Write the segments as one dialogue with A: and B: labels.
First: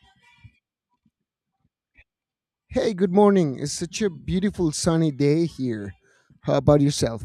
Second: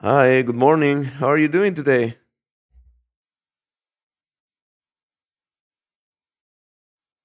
A: Hi, good morning. How are you doing today?
B: Hey, good morning. It's such a beautiful sunny day here. How about yourself?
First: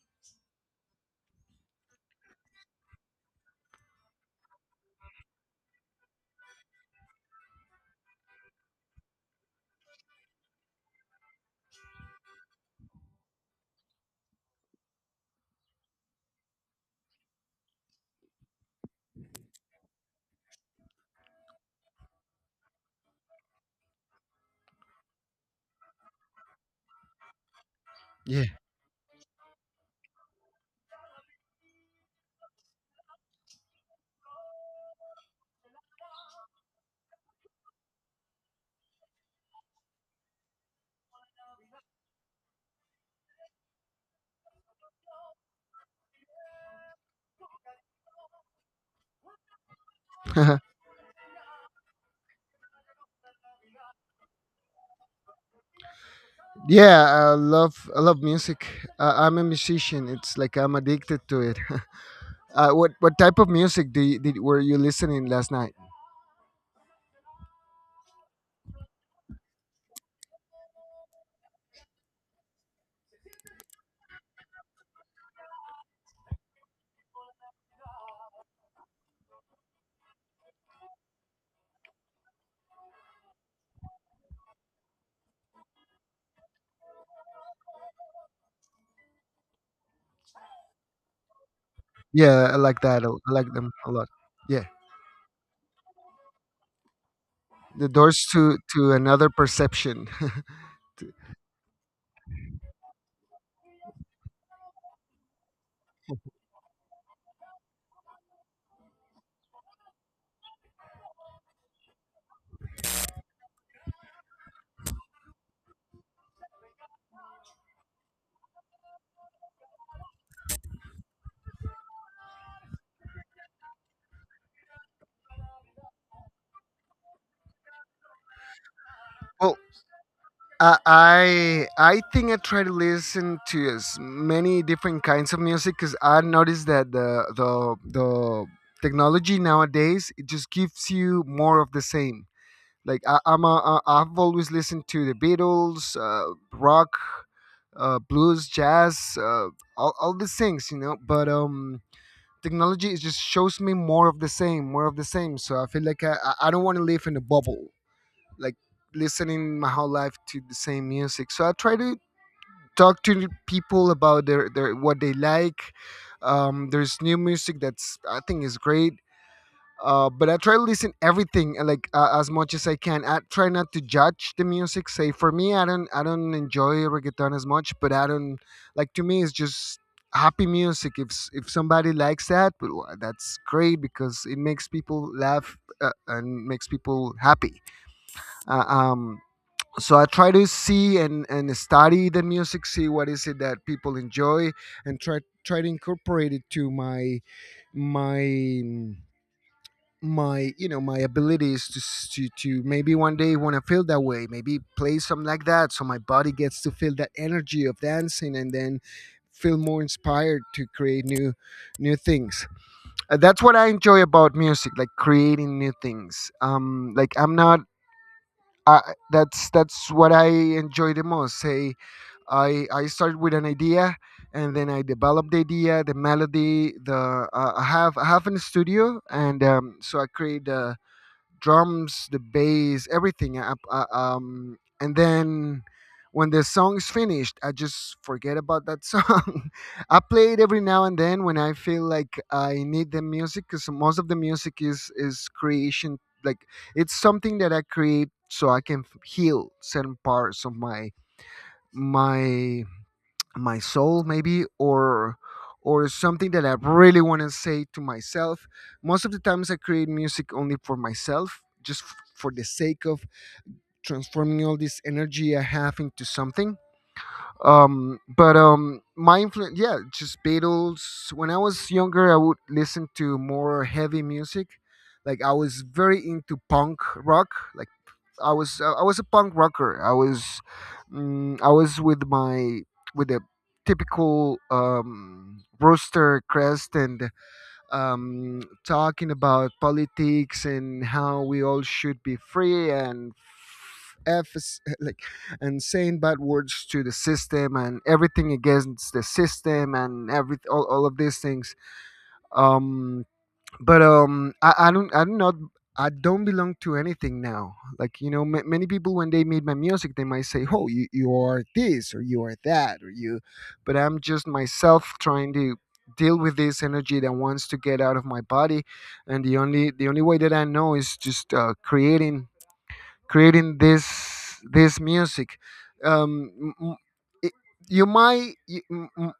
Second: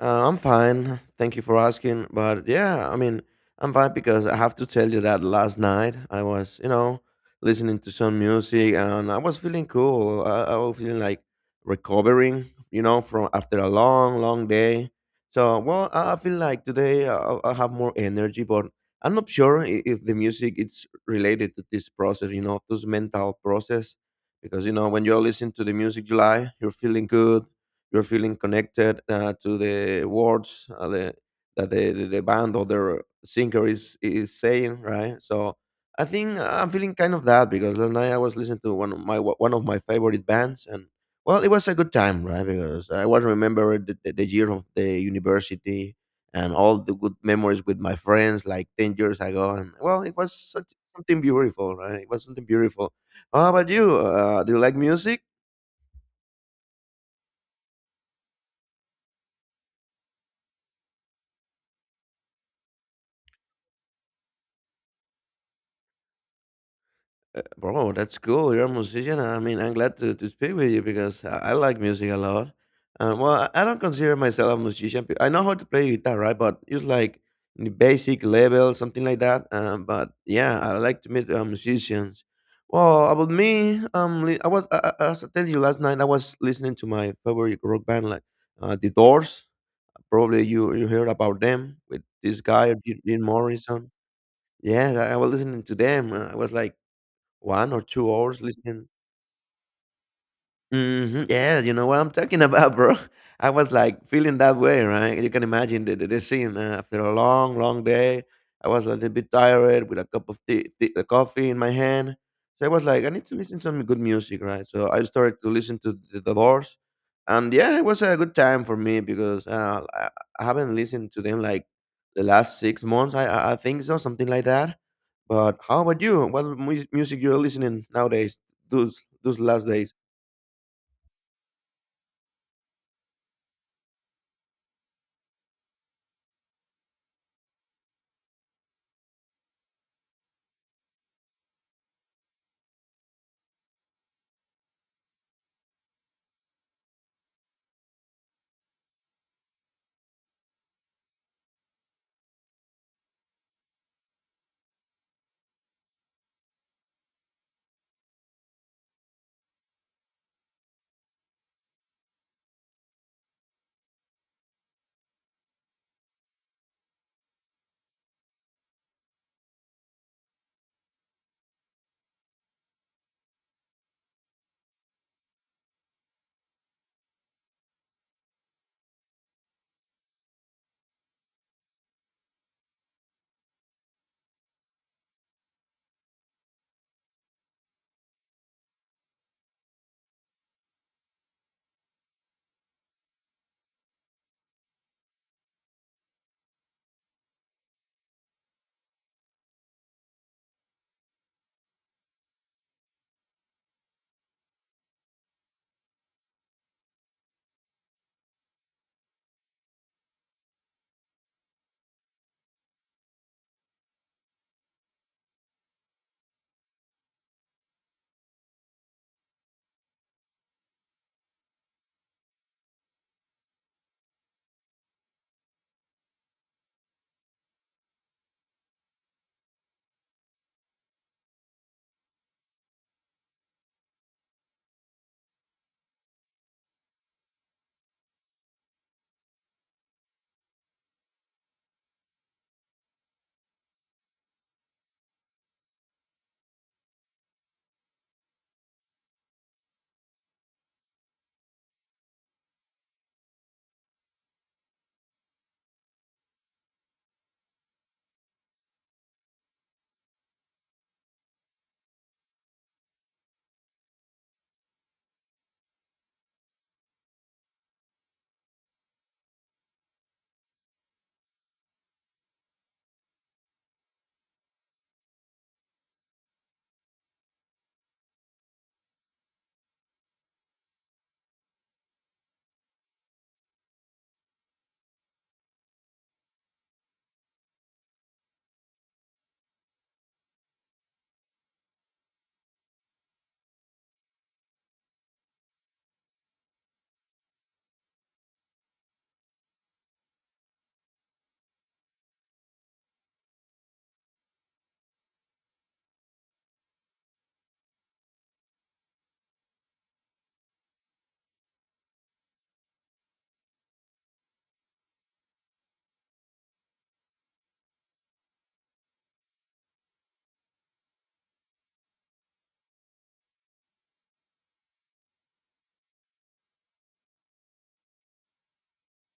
A: I'm fine. Thank you for asking. But yeah, I'm fine because I have to tell you that last night I was, you know, listening to some music and I was feeling cool. I was feeling like recovering, you know, from after a long, long day. So, well, I feel like today I have more energy, but I'm not sure if the music is related to this process, you know, this mental process. Because, you know, when you're listening to the music you like, you're feeling good, you're feeling
B: Yeah.
A: connected to the words that the band or the singer is saying, right? So I think I'm feeling kind of that because last night I was listening to one of my favorite bands, and well, it was a good time, right? Because I was remember the year of the university and all the good memories with my friends like 10 years ago. And well, it was such, Something beautiful, right? It was something beautiful. How about you? Do you like music?
B: Yeah, I love music. I'm a musician. It's like I'm addicted to it. What type of music do you, did were you listening last night?
A: Bro, that's cool. You're a musician. I mean, I'm glad to speak with you because I like music a lot. I don't consider myself a musician. I know how to play guitar, right? But it's like the basic level, something like that. But yeah, I like to meet musicians. Well, about me, li- I was I- as I tell you last night, I was listening to my favorite rock band, like The Doors. Probably you heard about them with this
B: Yeah, I
A: guy
B: like that.
A: Jim
B: I like them
A: Morrison.
B: a lot. Yeah.
A: Yeah, I was listening to them. I was like one or
B: The
A: two
B: doors
A: hours
B: to
A: listening.
B: to another perception.
A: Mhm. Yeah, you know what I'm talking about, bro. I was like feeling that way, right? You can imagine the scene after a long, long day. I was a little bit tired with a cup of coffee in my hand. So I was like, I need to listen to some good music, right? So I started to listen to the Doors. And yeah, it was a good time for me because I haven't listened to them like the last 6 months, I think so, something like that. But how about you? What music you're listening nowadays, those
B: Well,
A: last days?
B: I think I try to listen to as many different kinds of music because I noticed that the technology nowadays it just gives you more of the same. Like I, I'm a, I, I've always listened to the Beatles, rock, blues, jazz, all these things, you know. But technology it just shows me more of the same, more of the same. So I feel like I don't want to live in a bubble like listening my whole life to the same music. So I try to talk to people about their what they like. There's new music that's I think is great. But I try to listen everything like as much as I can. I try not to judge the music. Say for me, I don't enjoy reggaeton as much, but I don't like, to me it's just happy music. If somebody likes that, well, that's great because it makes people laugh and makes people happy. Uh, um, so I try to see and study the music, see what is it that people enjoy and try to incorporate it to my my you know my abilities to maybe one day want to feel that way, maybe play something like that so my body gets to feel that energy of dancing and then feel more inspired to create new things. That's what I enjoy about music, like creating new things like I'm not uh, that's what I enjoy the most. Say, I start with an idea, and then I develop the idea, the melody. The I have in the studio, and so I create the drums, the bass, everything. And then when the song's finished, I just forget about that song. I play it every now and then when I feel like I need the music, because most of the music is creation. Like it's something that I create so I can heal certain parts of my my soul, maybe, or something that I really want to say to myself. Most of the times I create music only for myself, just for the sake of transforming all this energy I have into something. But My influence, yeah, just Beatles. When I was younger I would listen to more heavy music, like I was very into punk rock. Like I was a punk rocker. I was I was with a typical rooster crest and talking about politics and how we all should be free and like and saying bad words to the system, and everything against the system, and all of these things. Um, but I don't know, I don't belong to anything now. Like, you know, ma many people when they meet my music they might say, "Oh, you are this, or you are that, or you," but I'm just myself trying to deal with this energy that wants to get out of my body. And the only way that I know is just creating, creating this music. um m- m- it- you might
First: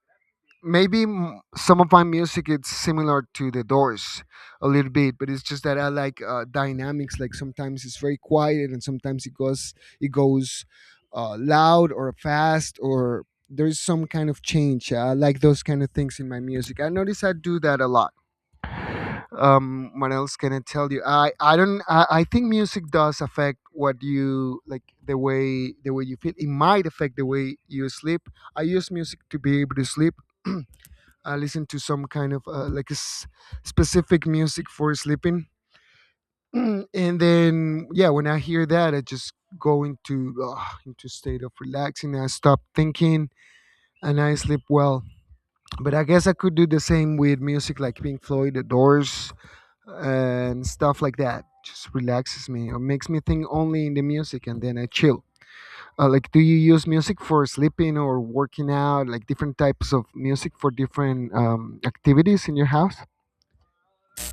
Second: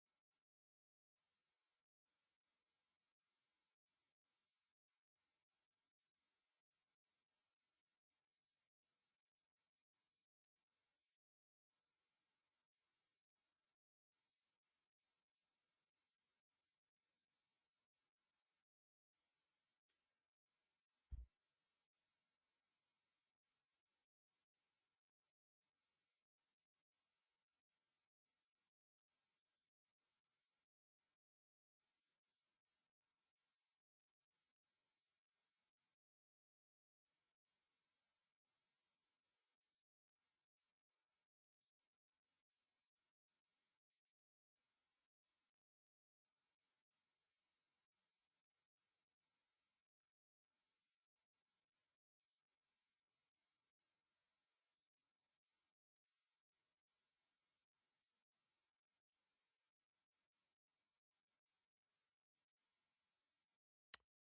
B: maybe some of my music it's similar to the Doors a little bit, but it's just that I like dynamics, like sometimes it's very quiet and sometimes it goes loud or fast or there's some kind of change. I like those kind of things in my music. I notice I do that a lot. What else can I tell you? I don't I think music does affect what you like, the way, the way you feel. It might affect the way you sleep. I use music to be able to sleep. I listen to some kind of like a specific music for sleeping, and then yeah, when I hear that, I just go into state of relaxing. I stop thinking and I sleep well. But I guess I could do the same with music like Pink Floyd, The Doors, and stuff like that. Just relaxes me or makes me think only in the music, and then I chill. Like, do you use music for sleeping or working out? Like different types of music for different activities in your house?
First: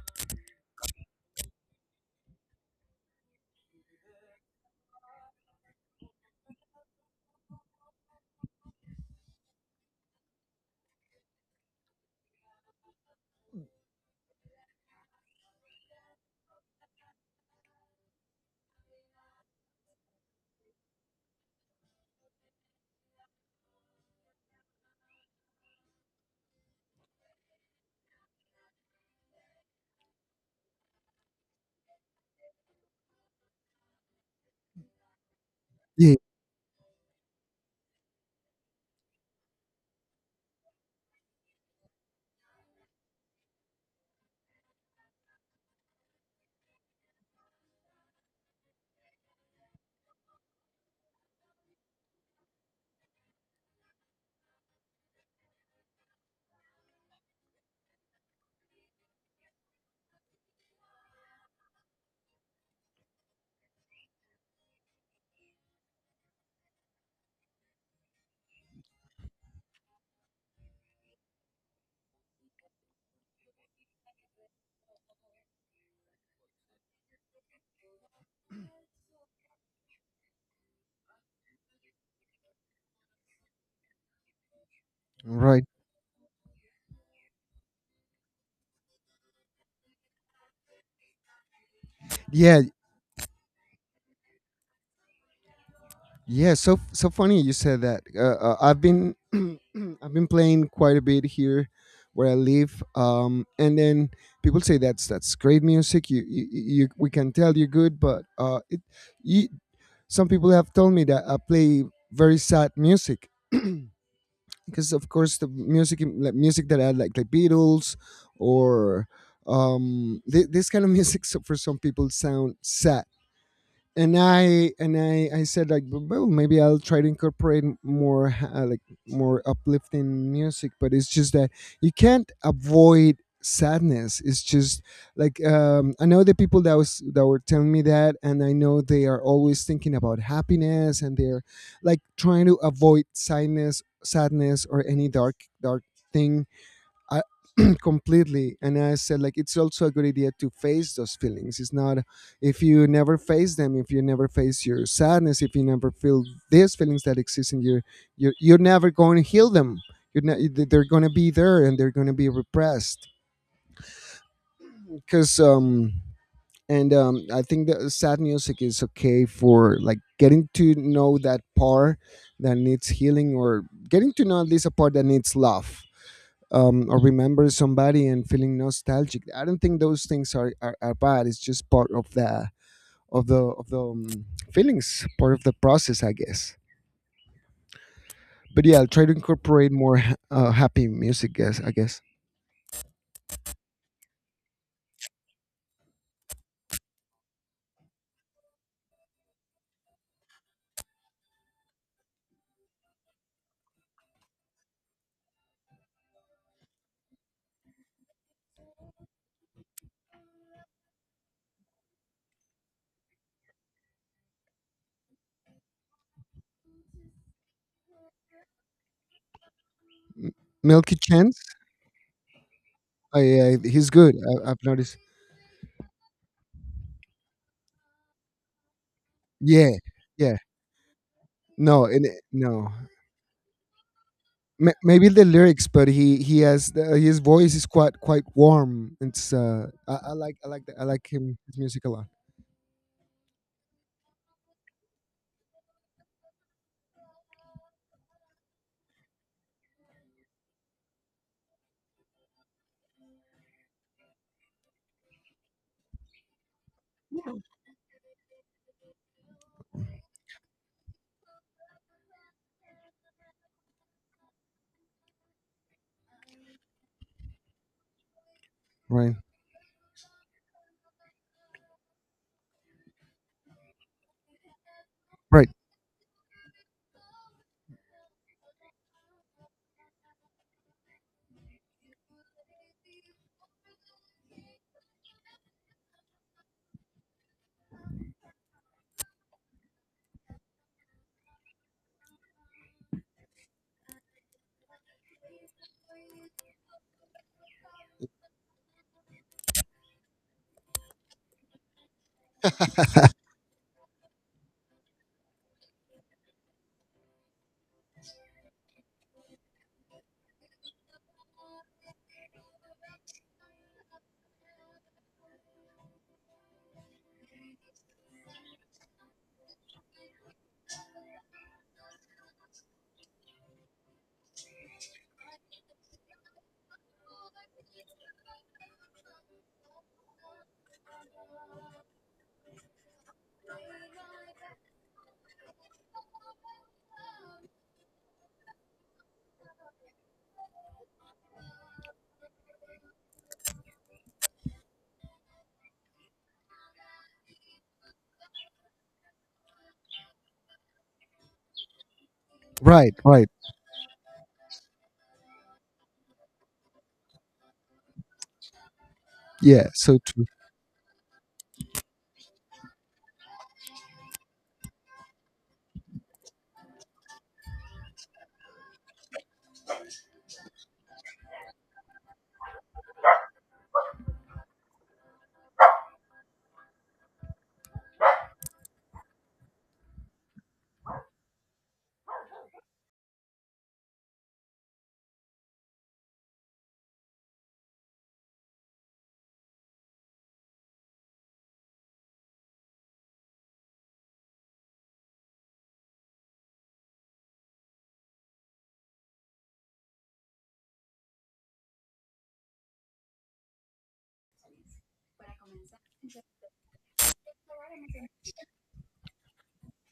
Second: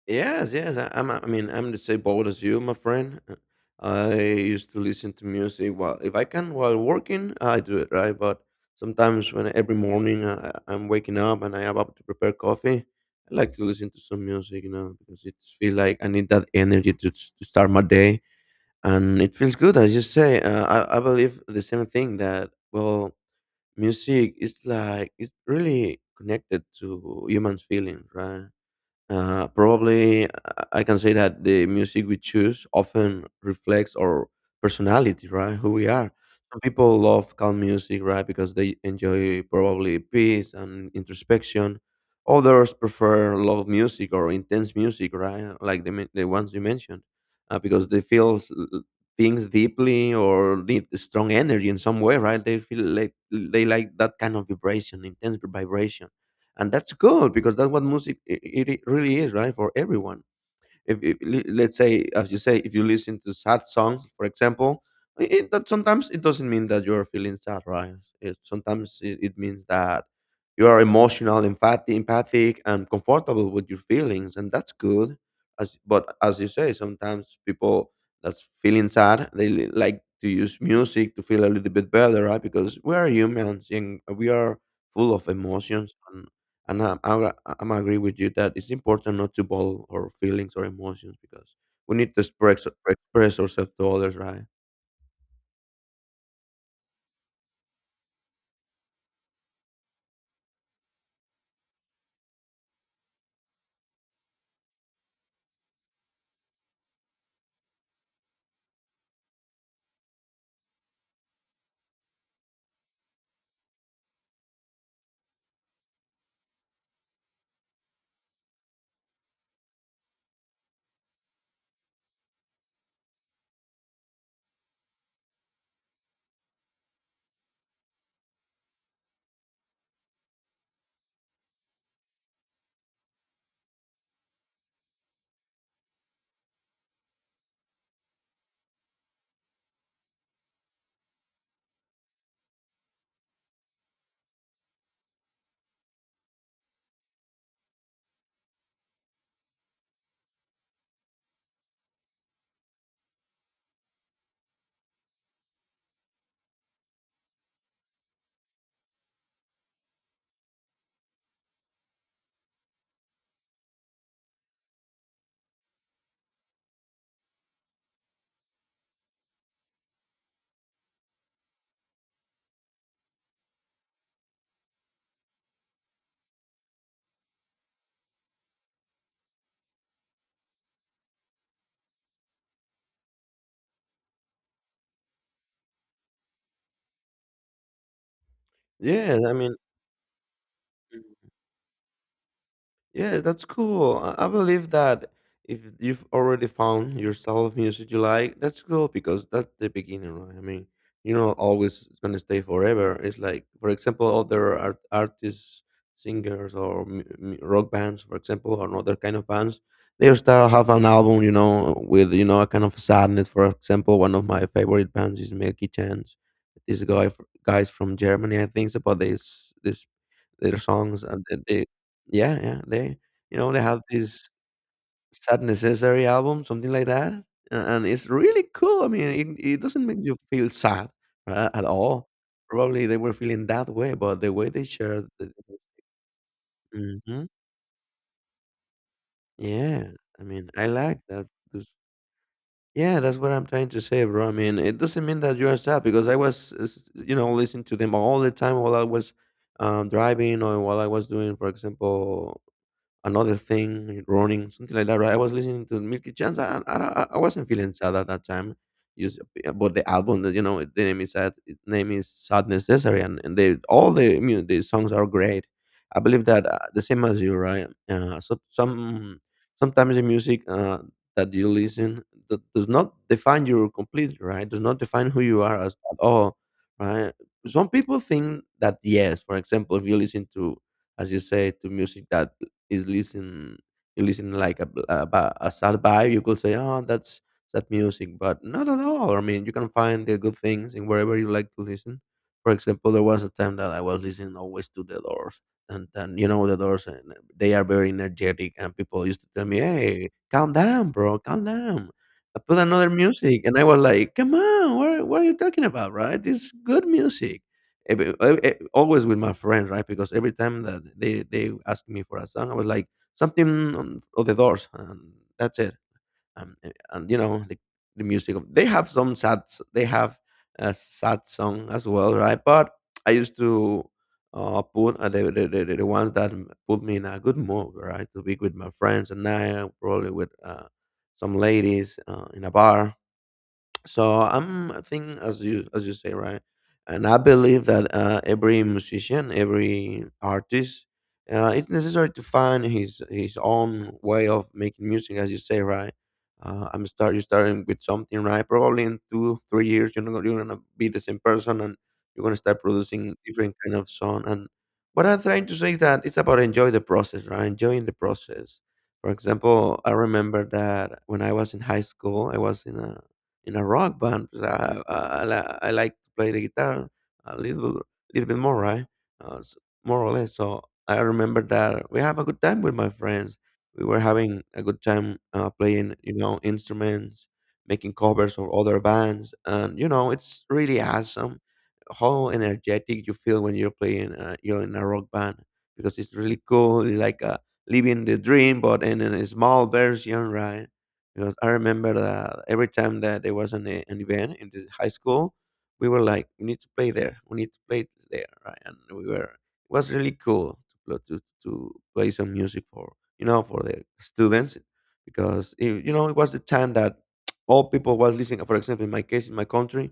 A: Yes, yes. I, I'm. I mean, I'm the same boat as you, my friend. I used to listen to music while, if I can, while working, I do it right. But sometimes, when every morning I'm waking up and I am about to prepare coffee, I like to listen to some music, you know, because it feel like I need that energy to, to start my day, and it feels good. I just say, I believe the same thing that well, music is like it's really connected to human feelings, right? Probably I can say that the music we choose often reflects our personality, right? Who we are. Some people love calm music, right? Because they enjoy probably peace and introspection. Others prefer loud music or intense music, right? Like the ones you mentioned, because they feel things deeply or need strong energy in some way, right? They feel like they like that kind of vibration, intense vibration, and that's good because that's what music it really is, right? For everyone, if, let's say, as you say, if you listen to sad songs, for example, it, that sometimes it doesn't mean that you're feeling sad, right? Sometimes it means that you are emotional empathic, empathic and comfortable with your feelings, and that's good. As you say, sometimes people that's feeling sad, they like to use music to feel a little bit better, right? Because we are humans and we are full of
B: Right.
A: emotions. And I'm agree with you that it's important not to bottle our feelings or emotions because we need to
B: Yeah.
A: express ourselves to others, right?
B: Yeah. So funny you said that. I've been I've been playing quite a bit here where I live. And then people say that's great music. You, we can tell you're good, but you, some people have told me that I play very sad music. Because of course the music like music that I like Beatles or this kind of music, so for some people sound sad. And I said like, Well, maybe I'll try to incorporate more like more uplifting music," but it's just that you can't avoid sadness. It's just like. I know the people that was that were telling me that, and I know they are always thinking about happiness and they're like trying to avoid sadness, sadness, or any dark thing completely. And I said like, it's also a good idea to face those feelings. It's not, if you never face them, if you never face your sadness, if you never feel these feelings that exist in your, you're never going to heal them. You're not, they're going to be there and they're going to be repressed. Because and I think that sad music is okay for like getting to know that part that needs healing, or getting to know at least a part that needs love, or remember somebody and feeling nostalgic. I don't think those things are bad. It's just part of the of the of the um, feelings, part of the process, I guess. But yeah, I'll try to
A: Yeah,
B: incorporate more happy music. Guess, I guess.
A: yeah, that's cool. I believe that if you've already found yourself music you like, that's cool because that's the beginning, right? I mean, you're not always gonna stay forever. It's like, for example, other artists, singers, or rock bands, for example, or other kind of bands. They start have an album, you know, with you know a kind of sadness. For example, one of my favorite bands is Milky Chance. This guy, f- guys from Germany, I think, about this
B: M-
A: their
B: Milky
A: songs and
B: Chance.
A: they, yeah, yeah, they,
B: Oh,
A: you
B: yeah,
A: know,
B: yeah,
A: they have
B: he's good.
A: this
B: I, I've noticed.
A: Sad Necessary album, something like that, a and it's really cool, I mean, it
B: Yeah,
A: doesn't make you
B: yeah.
A: feel sad a at
B: No, and
A: all.
B: it- no.
A: Probably they were feeling that way, but the way they
B: Maybe
A: shared
B: the
A: the,
B: lyrics, but he has the, his
A: mhm.
B: voice is quite quite warm. It's
A: Yeah,
B: I
A: I
B: like, I
A: mean,
B: like
A: I
B: the, I
A: like
B: like
A: that
B: him, his
A: 'cause
B: music a lot.
A: yeah, that's what I'm trying to say, bro. I mean, it doesn't mean that you are sad because I was, s you know, listening to them all the time while I was, driving or while I was doing, for example, another thing, running, something like that, right? I was listening to Milky Chance. And I wasn't feeling sad at that time. Just about the album, that you know, the name is sad. Its name is Sad Necessary, and they all the songs are great. I believe that the same as you, right?
B: Right.
A: Sometimes the music that you listen that does not define you completely, right? Does not define who you
B: Right.
A: are as at all, right? Some people think that, yes, for example, if you listen to, as you say, to music that is listen you listen like a, b- a, ba- a sad vibe, you could say, oh, that's sad music. But not at all, I mean, you can find the good things in wherever you like to listen. For example, there was a time that I was listening always to the Doors, and then, you know, the Doors, and they are very energetic, and people used to tell me, hey, calm down, bro, calm down. I put another music, and I was like, come on, what are you talking about, right? It's good music. Always with my friends, right? Because every time that they asked me for a song, I was like something on, of the Doors, and that's it. And you know the music. They have some sad. They have a sad song as well, right? But I used to put the ones that put me in a good mood, right? To be with my friends, and I probably with some ladies in a bar. So I'm, I think as you, as you say, right, and I believe that every musician, every artist, it's necessary to find his own way of making music, as you say, right. I'm start You starting with something, right. Probably in 2 or 3 years you're not, you're gonna be the same person, and you're gonna start
B: Right.
A: producing
B: Right.
A: different kind of song. And what I'm trying to say is that it's about enjoy the process, right? Enjoying the process. For
B: Yeah.
A: example, I
B: So true.
A: remember that when I was in high school, I was in a rock band. Because I like to play the guitar a little, little bit more, right? Uh, s- More or less. So I remember that we have a good time with my friends. We were having a good time playing, you know, instruments, making covers of other bands, and you know, it's really awesome how energetic you feel when you're playing. You're in a rock band because it's really cool. It's like a living the dream, but in a small version, right? Because I remember that every time that there was an event in the high school, we were like, we need to play there. We need to play there, right? And we were. It was really cool to to play some music for, you know, for the students, because it, you know, it was the time that all people was listening. For example, in my case, in my country,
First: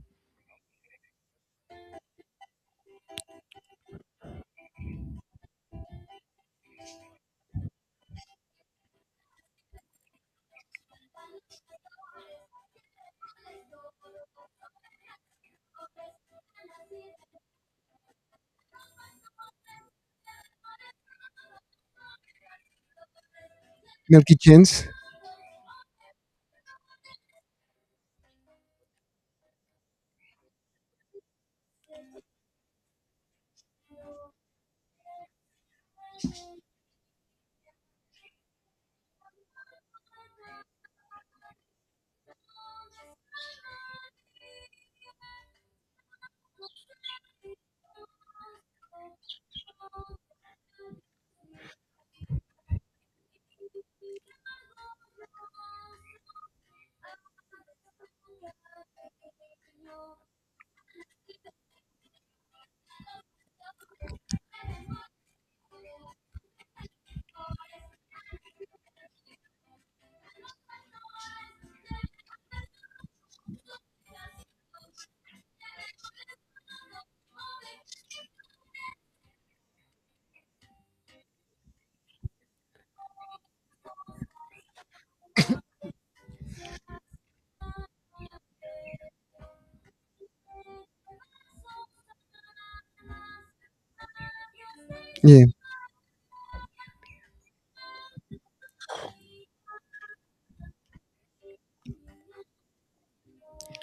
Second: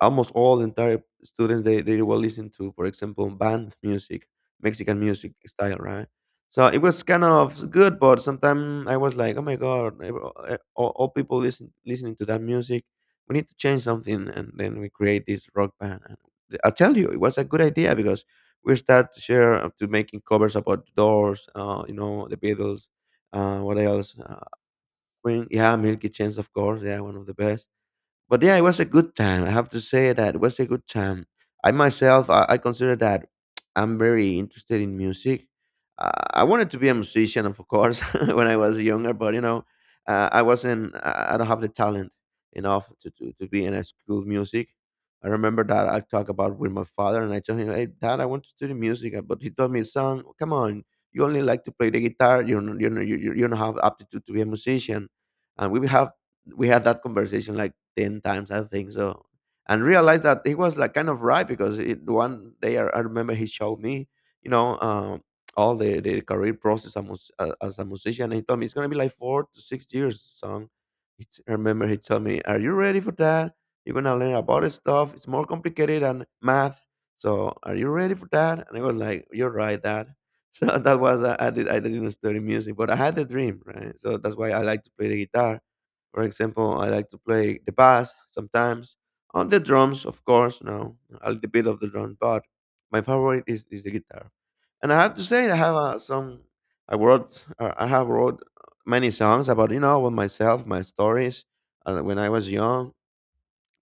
A: almost all the entire students they were listening to, for example, band music, Mexican music style, right? So it was kind of good, but sometimes I was like, oh my god, all people listening to that music. We need to change something, and then we create this rock band, and I tell you, it was a good idea because we start to share, to making covers about the Doors, the Beatles, what else,
B: You kitchens.
A: Queen, yeah, Milky Chance, of course, yeah, one of the best. But yeah, it was a good time. I have to say that it was a good time. I myself, I consider that I'm very interested in music. I wanted to be a musician, of course, when I was younger. But I wasn't. I don't have the talent enough to be in a school music. I remember that I talked about with my father, and I told him, "Hey, Dad, I want to study music," but he told me, "Son, come on, you only like to play the guitar. You don't- you know you you you don't have aptitude to be a musician." And we had that conversation like 10 times, I think so, and realized that he was like kind of right, because one day, I remember he showed me, you know um, all the career process as, a as a musician, and he told me, it's going to be like 4 to 6 years, son. I remember he told me, are you ready for that? You're going to learn about this stuff, it's more complicated than math. So are you ready for that? And I was like, you're right, Dad. so that was I, did, I didn't study music, but I had the dream, right? So that's why I like to play the guitar. For example, I like to play the bass sometimes, on the drums, of course, no, a little bit of the drums, but my favorite is the guitar. And I have to
B: Yeah.
A: say, I have wrote many songs about myself, my stories, when I was young,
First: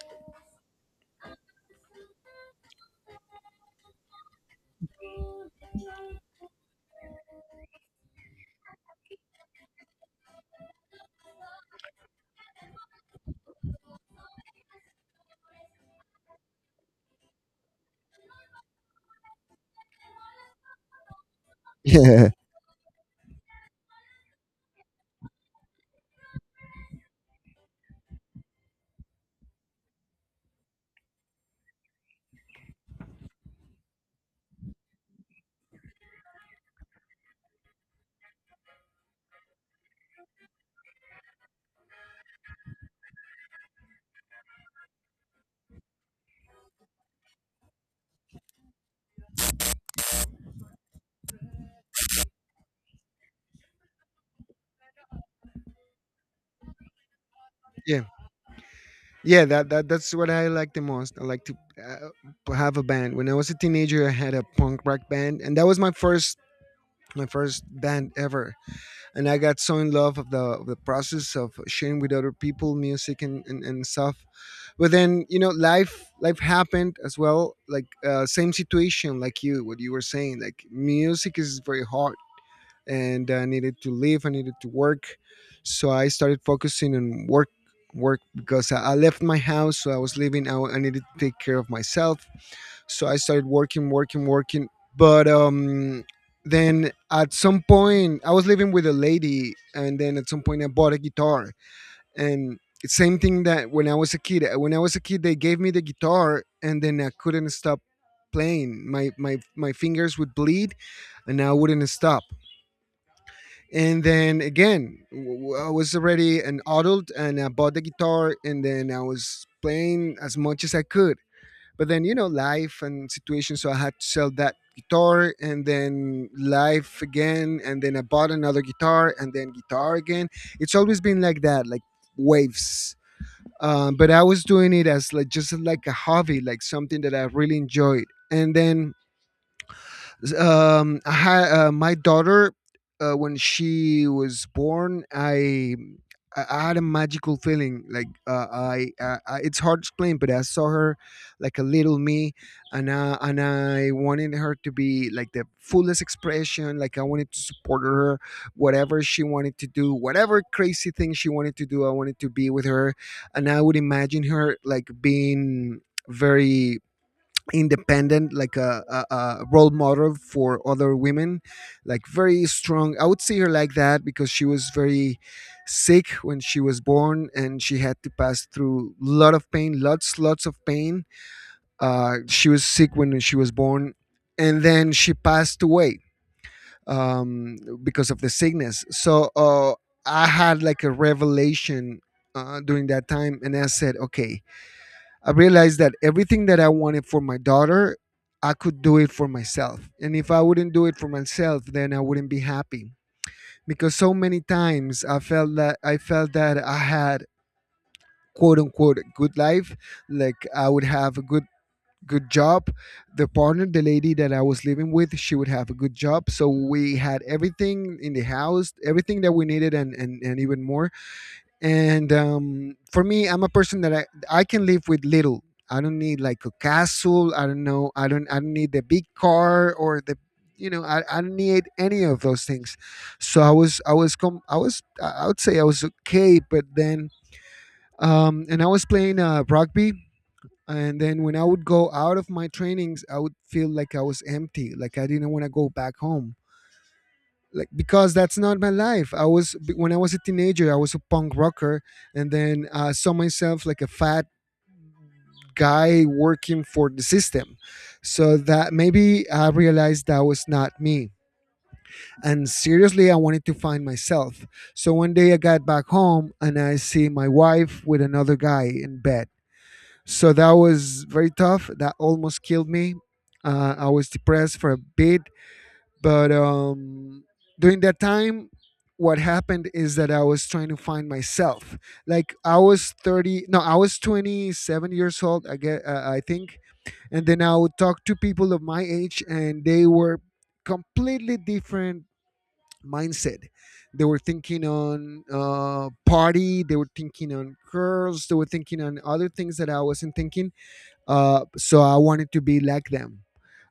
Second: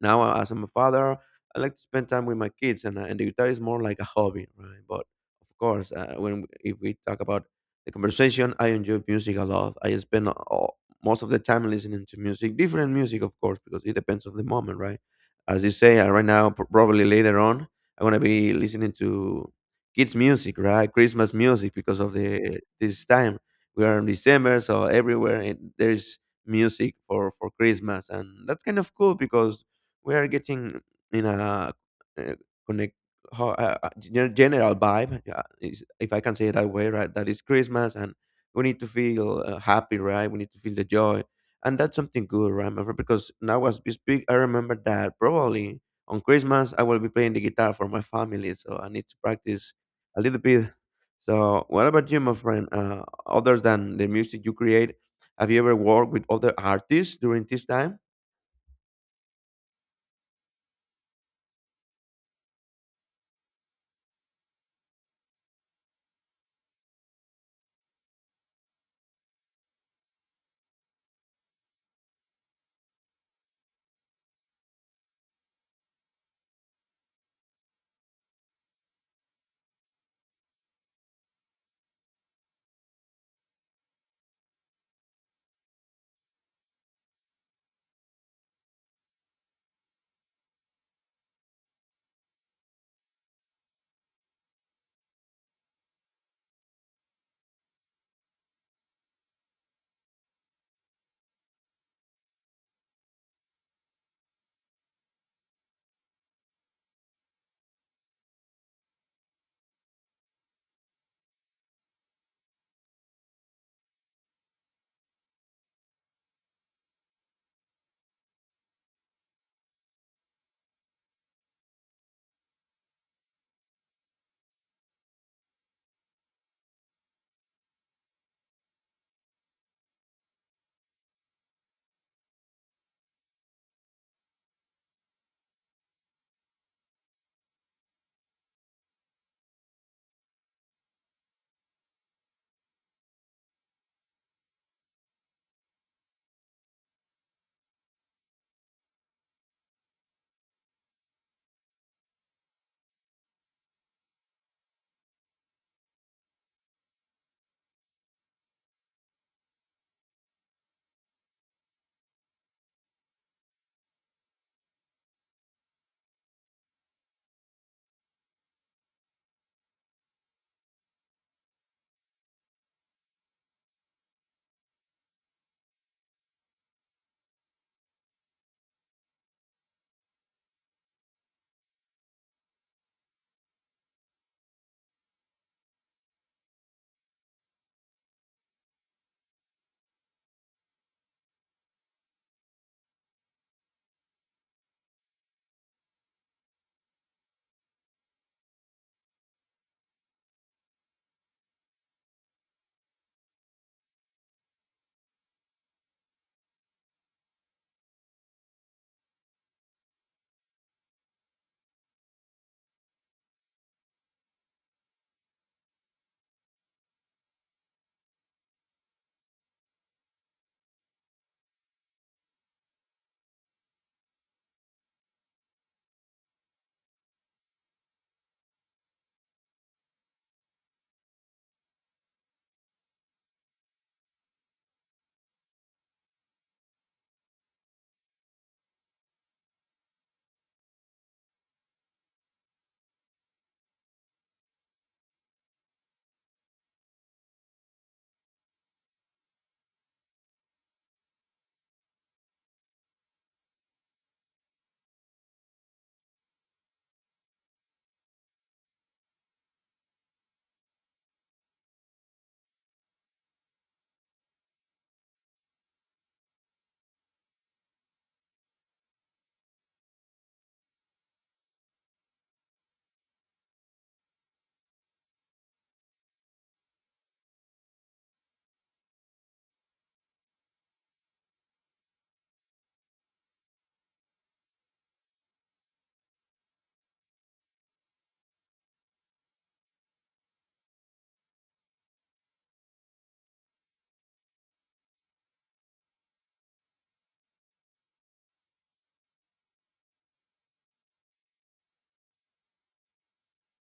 A: now, as I'm a father, I like to spend time with my kids, and the guitar is more like a hobby, right? But of course, when if we talk about the conversation, I enjoy music a lot. I spend most of the time listening to music, different music, of course, because it depends on the moment, right? As you say, right now, probably later on, I'm gonna be listening to kids music, right? Christmas music because of
B: Yeah.
A: the this time we are in December, so everywhere there is music for Christmas, and that's kind of cool because we are getting in a uh, connect general vibe, if I can say it that way, right? That is Christmas, and we need to feel happy, right? We need to feel the joy. And that's something good, right, my friend? Because now as we speak, I remember that probably on Christmas I will be playing the guitar for my family, so I need to practice a little bit. So what about you, my friend? Other than the music you create, have you ever worked with other artists during this time?
B: Yeah. Yeah, that's what I like the most. I like to have a band. When I was a teenager, I had a punk rock band, and that was my first, my first band ever. And I got so in love of the, of the process of sharing with other people music, and stuff. But then you know, life happened as well. Like same situation like you, what you were saying. Like music is very hard, and I needed to live. I needed to work, so I started focusing on work because I left my house. So I was living. I needed to take care of myself. So I started working, working, working. But then at some point, I was living with a lady, and then at some point, I bought a guitar. And it's same thing that when I was a kid. When I was a kid, they gave me the guitar, and then I couldn't stop playing. My fingers would bleed, and I wouldn't stop. And then again, I was already an adult, and I bought the guitar, and then I was playing as much as I could. But then you know, life and situation, so I had to sell that guitar, and then life again, and then I bought another guitar, and then guitar again. It's always been like that, like waves. But I was doing it as like just like a hobby, like something that I really enjoyed. And then I had my daughter when she was born. I had a magical feeling. Like I, it's hard to explain, but I saw her like a little me, and I wanted her to be like the fullest expression. Like I wanted to support her, whatever she wanted to do, whatever crazy thing she wanted to do. I wanted to be with her, and I would imagine her like being very independent, like a role model for other women, like very strong. I would see her like that because she was very sick when she was born, and she had to pass through a lot of pain, lots of pain. She was sick when she was born, and then she passed away um, because of the sickness. So I had like a revelation during that time, and I said, okay. I realized that everything that I wanted for my daughter, I could do it for myself. And if I wouldn't do it for myself, then I wouldn't be happy. Because so many times I felt that I had, quote unquote, a good life. Like I would have a good job. The partner, the lady that I was living with, she would have a good job. So we had everything in the house, everything that we needed, and even more. And for me, I'm a person that I can live with little. I don't need like a castle. I don't know. I don't need the big car or the I don't need any of those things. So I was com- I was I would say I was okay, but then and I was playing rugby. And then when I would go out of my trainings, I would feel like I was empty. Like, I didn't want to go back home. Like, because that's not my life. When I was a teenager, I was a punk rocker. And then I saw myself like a fat guy working for the system. So that, maybe I realized that was not me. And seriously, I wanted to find myself. So one day I got back home and I see my wife with another guy in bed. So that was very tough. That almost killed me. I was depressed for a bit. But during that time, what happened is that I was trying to find myself. Like, I was 30, no, I was 27 years old, I get, I think. And then I would talk to people of my age, and they were completely different mindset. They were thinking on party. They were thinking on girls. They were thinking on other things that I wasn't thinking. So I wanted to be like them.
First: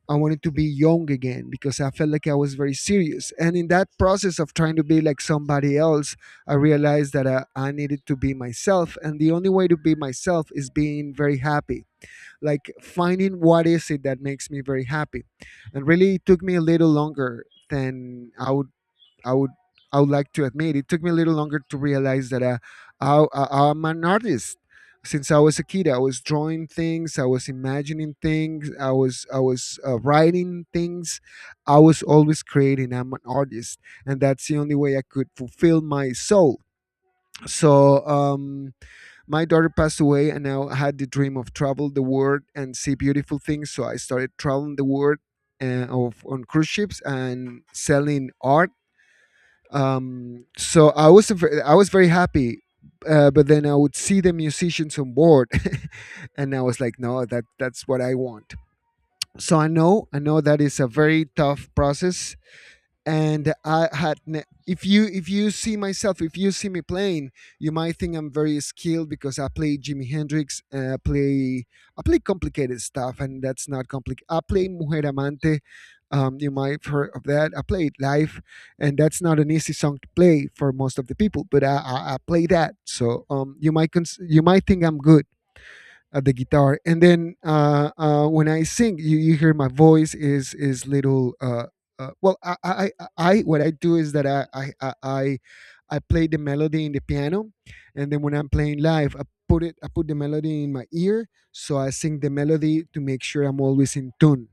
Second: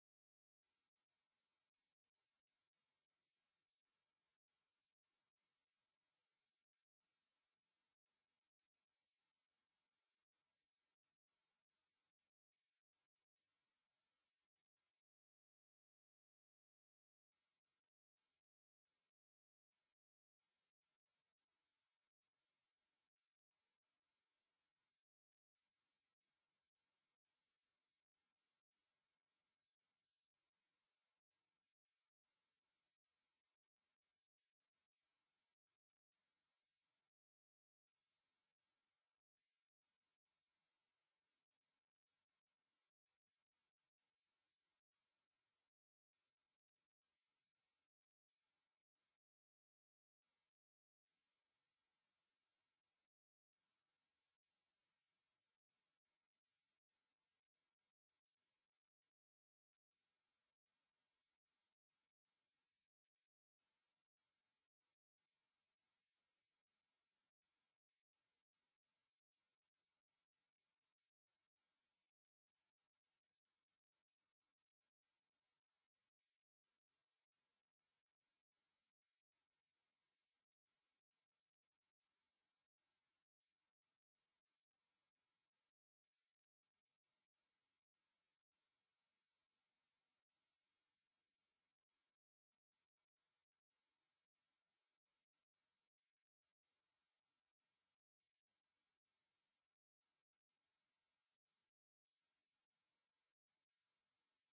B: I wanted to be young again, because I felt like I was very serious. And in that process of trying to be like somebody else, I realized that I needed to be myself. And the only way to be myself is being very happy, like finding what is it that makes me very happy. And really, it took me a little longer than I would I would like to admit. It took me a little longer to realize that I'm an artist. Since I was a kid, I was drawing things, I was imagining things, I was writing things. I was always creating. I'm an artist, and that's the only way I could fulfill my soul. So my daughter passed away, and now I had the dream of travel the world and see beautiful things. So I started traveling the world of on cruise ships and selling art. So I was very happy. But then I would see the musicians on board, and I was like, no, that's what I want. So I know that is a very tough process, and if you see me playing, you might think I'm very skilled because I play Jimi Hendrix, and I play complicated stuff. And that's not complicated. I play Mujer Amante. You might have heard of that. I play it live, and that's not an easy song to play for most of the people. But I play that. So you might you might think I'm good at the guitar. And then when I sing, you hear my voice is little. Well, what I do is that I play the melody in the piano. And then when I'm playing live, I put the melody in my ear, so I sing the melody to make sure I'm always in tune.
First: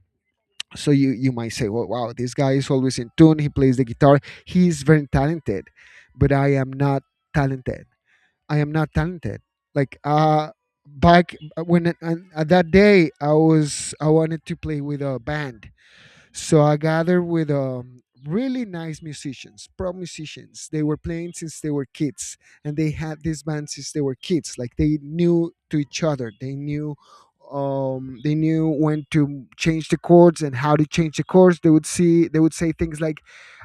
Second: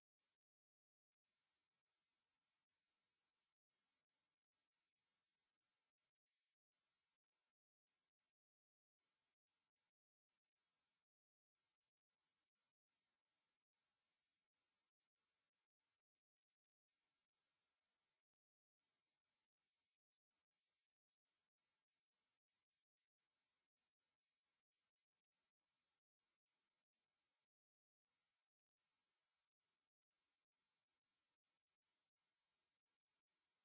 B: So you might say, well, wow, this guy is always in tune, he plays the guitar, he's very talented. But I am not talented. I am not talented. Like, back when, at that day, I wanted to play with a band. So I gathered with really nice musicians, pro musicians. They were playing since they were kids, and they had this band since they were kids. Like, they knew to each other. They knew when to change the chords and how to change the chords. They would say things like,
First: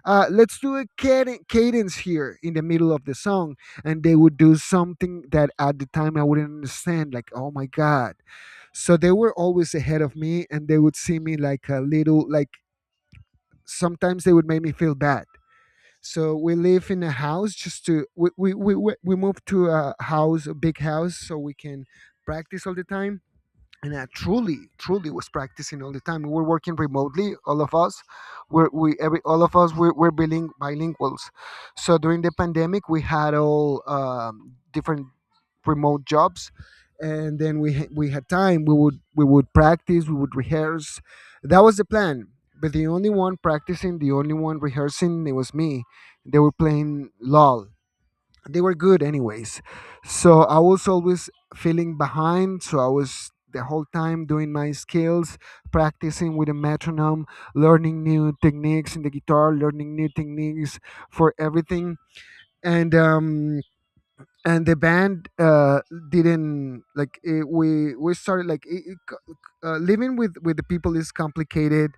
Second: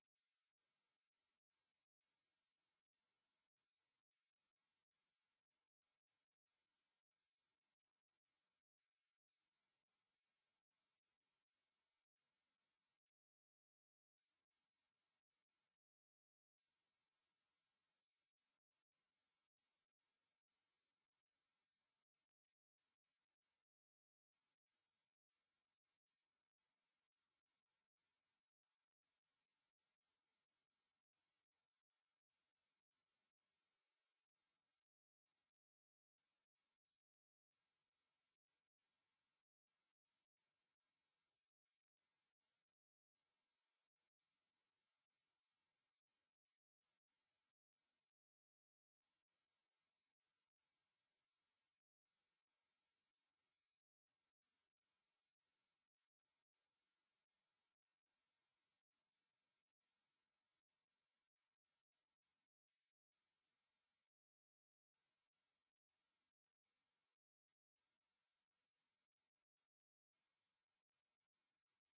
B: "Let's do a cadence here in the middle of the song." And they would do something that at the time I wouldn't understand. Like, "Oh my god." So they were always ahead of me, and they would see me like a little. Like, sometimes they would make me feel bad. So we live in a house just to we moved to a house, a big house, so we can practice all the time. And I truly, truly was practicing all the time. We were working remotely, all of us. Bilinguals. So during the pandemic, we had all different remote jobs, and then we had time. We would practice. We would rehearse. That was the plan. But the only one practicing, the only one rehearsing, it was me. They were playing LOL. They were good anyways. So I was always feeling behind. So I was the whole time doing my skills, practicing with a metronome, learning new techniques in the guitar, learning new techniques for everything. And um and the band didn't like it. We started like living with the people is complicated.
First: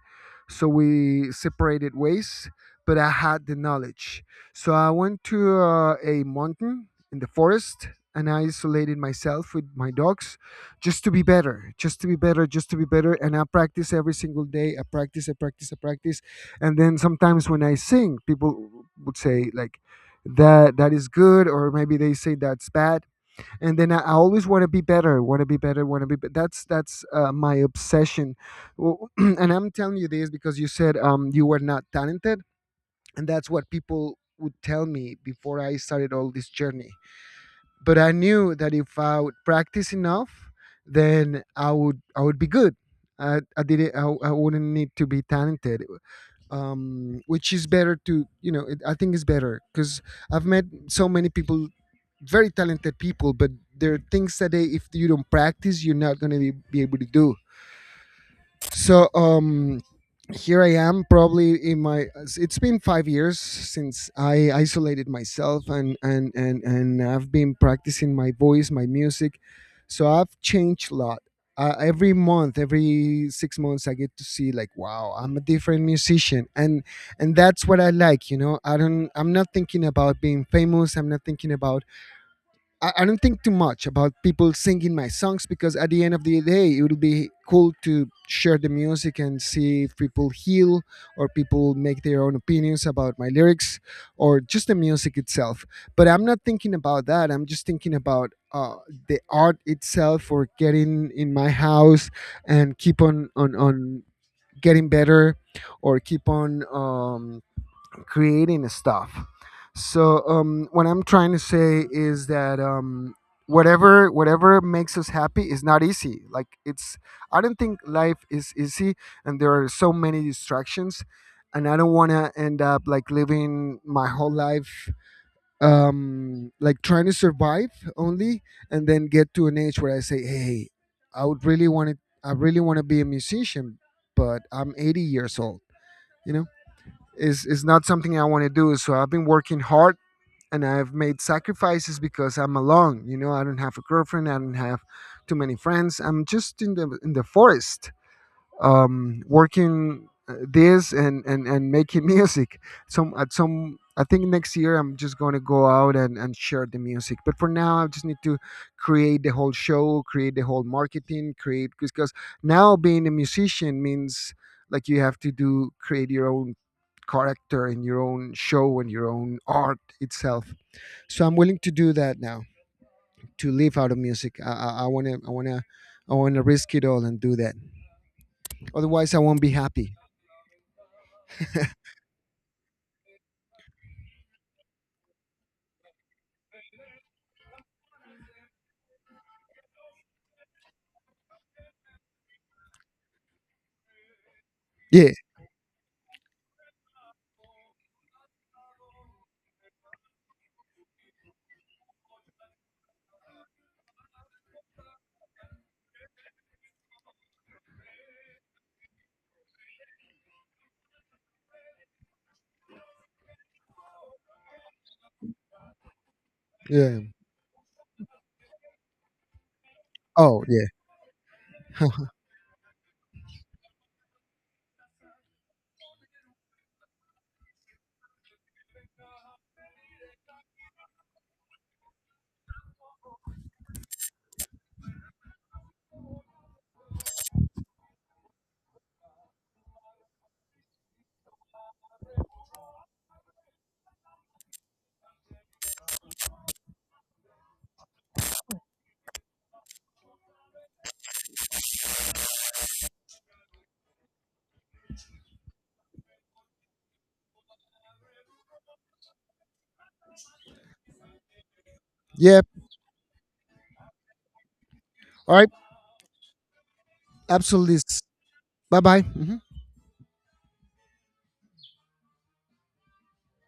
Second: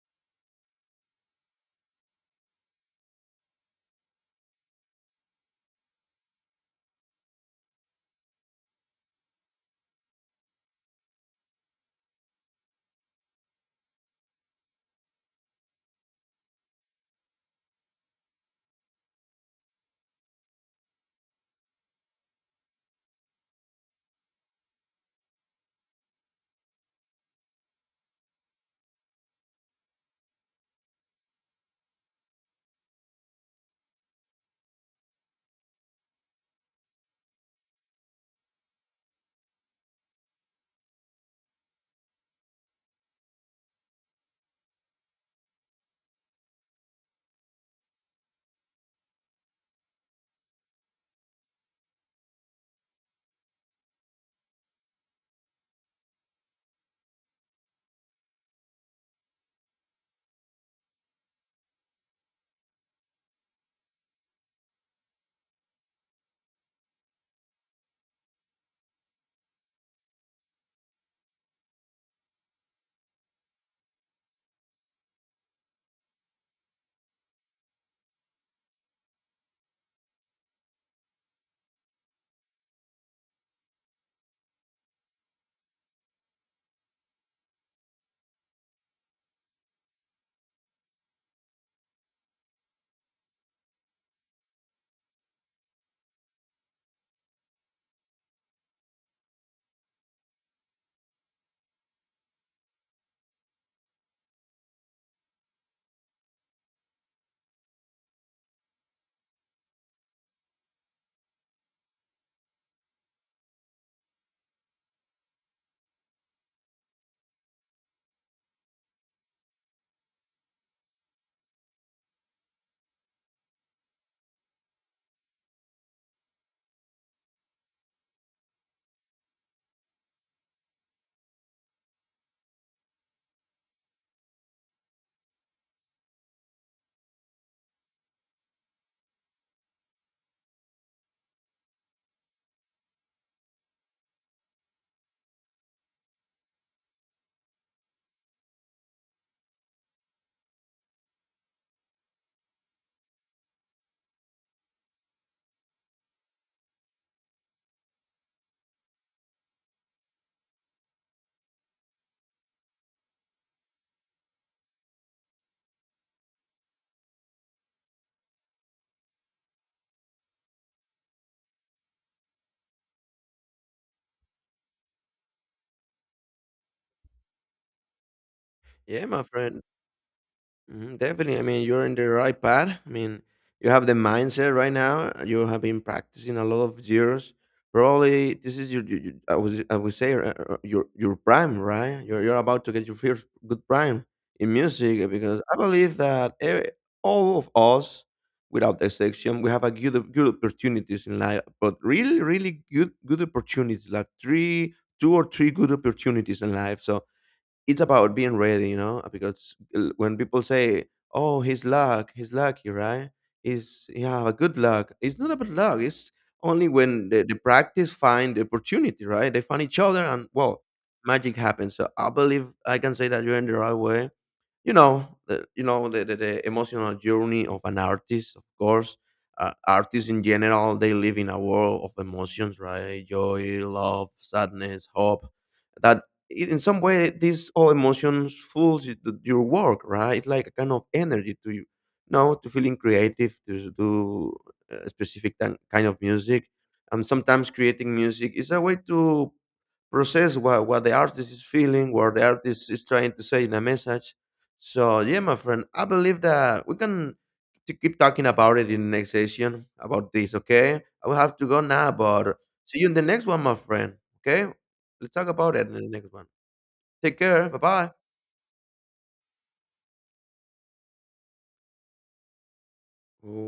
B: So we separated ways, but I had the knowledge. So I went to a mountain in the forest, and I isolated myself with my dogs, just to be better, just to be better, just to be better. And I practice every single day. I practice, I practice, I practice. And then sometimes when I sing, people would say like that is good, or maybe they say that's bad. And then I always want to be better, want to be better, want to be- that's my obsession. Well, and I'm telling you this because you said you were not talented, and that's what people would tell me before I started all this journey. But I knew that if I would practice enough, then I would be good. I, I didn't I, I wouldn't need to be talented. Which is better, to it, I think, is better because I've met so many people, very talented people, but there are things that they, if you don't practice, you're not going to be able to do. So here I am, probably in my. It's been 5 years since I isolated myself, and I've been practicing my voice, my music. So I've changed a lot. Every month, every 6 months, I get to see, like, wow, I'm a different musician. And that's what I like. You know, I don't. I'm not thinking about being famous. I'm not thinking about I don't think too much about people singing my songs, because at the end of the day, it would be cool to share the music and see if people heal, or people make their own opinions about my lyrics, or just the music itself. But I'm not thinking about that. I'm just thinking about the art itself, or getting in my house and keep on getting better, or keep on creating stuff. So what I'm trying to say is that whatever makes us happy is not easy. Like, it's I don't think life is easy, and there are so many distractions, and I don't want to end up like living my whole life like trying to survive only. And then get to an age where I say, hey, i would really want to I really want to be a musician, but I'm 80 years old, you know. Is not something I want to do. So I've been working hard, and I've made sacrifices because I'm alone. You know, I don't have a girlfriend. I don't have too many friends. I'm just in the forest, working this, and making music. Some At some, I think next year I'm just gonna go out and, share the music. But for now I just need to create the whole show, create the whole marketing, create, because now being a musician means, like, you have to do create your own character and your own show and your own art itself. So I'm willing to do that now, to live out of music. I want to I want to I want to risk it all and do that.
A: Yeah,
B: Otherwise I
A: my
B: won't be
A: friend.
B: happy.
A: Mhm. Definitely. I mean, you're in the right path. I mean, you have the mindset right now. You have been practicing a lot of years. Probably this is your I would say your prime, right? You're about to get your first good prime in music,
B: Yeah.
A: because I believe that all of us, without exception, we have a good opportunities in life, but really, really good opportunities, like three, two or three good opportunities in life. So it's about being ready, because when people say, "Oh, he's he's lucky, right? He's, yeah, good luck." It's not about luck. It's only
B: Yeah.
A: when the practice find the opportunity, right? They find each other, and,
B: Oh,
A: well,
B: yeah.
A: magic happens. So I believe I can say that you're in the right way. You know the emotional journey of an artist, of course. Artists in general, they live in a world of emotions, right? Joy, love, sadness, hope. That, in some way, these all emotions fools you to your work, right? It's like a kind of energy to you, you know to feeling creative, to do a specific kind of music. And sometimes creating music is a way to process what the artist is feeling, what the artist is trying to say in a message. So yeah, my friend, I believe that we can to keep talking about it in the next session about this. Okay, I will have to go now, but
B: Yep.
A: see you in the next one, my friend. Okay, let's talk
B: All right.
A: about it in the next one. Take care.
B: Absolutely.
A: Bye
B: Bye bye. Hmm.
A: bye.